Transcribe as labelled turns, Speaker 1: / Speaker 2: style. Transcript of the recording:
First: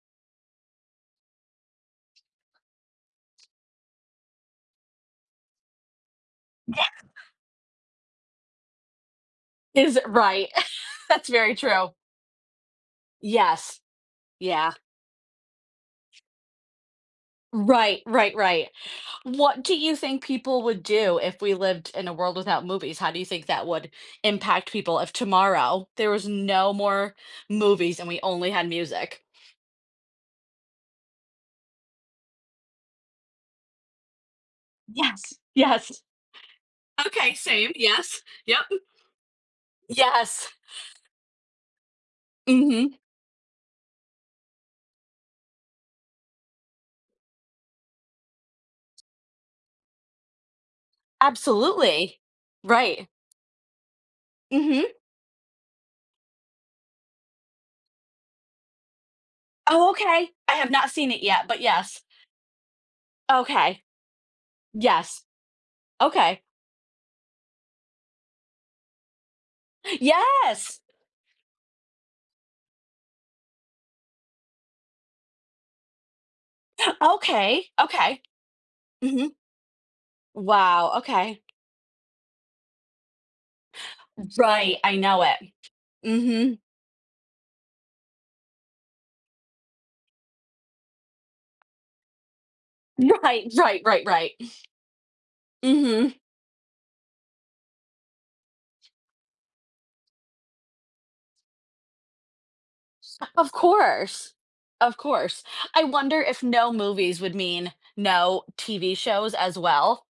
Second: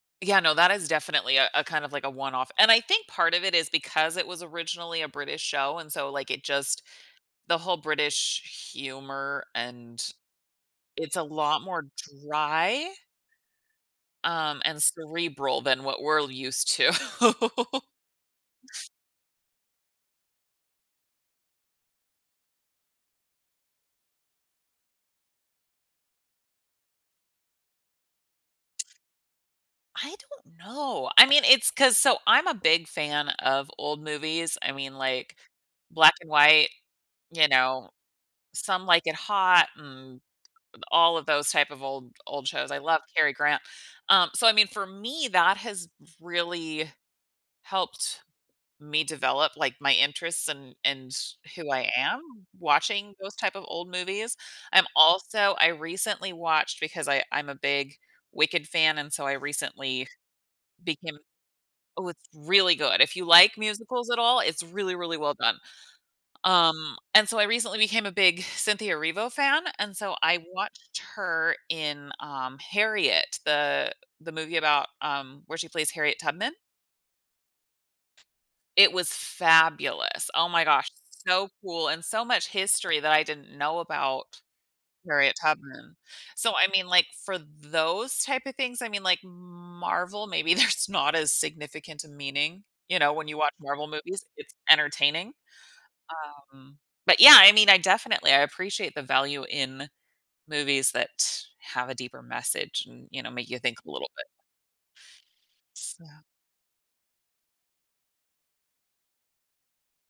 Speaker 1: Yeah, no, that is definitely a a kind of like a one off, and I think part of it is because it was originally a British show, and so, like, it just
Speaker 2: [unintelligible]
Speaker 1: the whole British humor,
Speaker 2: Is
Speaker 1: and
Speaker 2: it right,
Speaker 1: It's a
Speaker 2: that's very
Speaker 1: lot more
Speaker 2: true.
Speaker 1: dry?
Speaker 2: Yes,
Speaker 1: Um,
Speaker 2: yeah.
Speaker 1: and cerebral than what we're used to
Speaker 2: Right, right, right. What do you think people would do if we lived in a world without movies? How do you think that would impact people if tomorrow there was no more movies and we only had music?
Speaker 1: I don't know, I mean, it's 'cause so I'm a big fan of old movies, I mean,
Speaker 2: Yes,
Speaker 1: like,
Speaker 2: yes!
Speaker 1: black and white,
Speaker 2: Okay,
Speaker 1: you
Speaker 2: same,
Speaker 1: know,
Speaker 2: yes. Yup.
Speaker 1: Some Like It Hot, and
Speaker 2: Yes.
Speaker 1: all of those type of old old shows. I
Speaker 2: Mhm.
Speaker 1: love Cary Grant, um, so, I mean, for me, that has really helped me develop like my interests and and who I
Speaker 2: Absolutely.
Speaker 1: am
Speaker 2: Right.
Speaker 1: watching those type of old movies. I'm
Speaker 2: Mhm.
Speaker 1: also I recently watched because I I'm a big Wicked fan and so I
Speaker 2: Oh,
Speaker 1: recently
Speaker 2: okay. I have not seen
Speaker 1: became
Speaker 2: it yet, but yes.
Speaker 1: oh, it's really good, if you like
Speaker 2: Okay.
Speaker 1: musicals at all, it's really, really
Speaker 2: Yes.
Speaker 1: well done.
Speaker 2: Okay.
Speaker 1: Um, and so I recently became a big Cynthia Erivo fan, and so I
Speaker 2: Yes!
Speaker 1: watched her in, um, Harriet, the the movie about, um, where she plays Harriet Tubman.
Speaker 2: Okay, okay,
Speaker 1: It was
Speaker 2: mhm.
Speaker 1: fabulous, oh my gosh,
Speaker 2: Wow, okay.
Speaker 1: so cool, and so much history that I didn't know
Speaker 2: M
Speaker 1: about
Speaker 2: right, I know
Speaker 1: Harriet
Speaker 2: it.
Speaker 1: Tubman. So,
Speaker 2: Mhm.
Speaker 1: I mean, like, for those type of things, I mean, like Marvel, maybe there's not as significant a meaning, you know, when you
Speaker 2: Right,
Speaker 1: watch
Speaker 2: right,
Speaker 1: Marvel
Speaker 2: right,
Speaker 1: movies,
Speaker 2: right.
Speaker 1: it's entertaining,
Speaker 2: Mhm.
Speaker 1: um, but yeah, I mean, I definitely, I appreciate the value in movies that have a deeper message and, you know, make
Speaker 2: Of
Speaker 1: you think a little bit.
Speaker 2: course. Of course. I wonder
Speaker 1: So
Speaker 2: if no movies would mean no TV shows as well.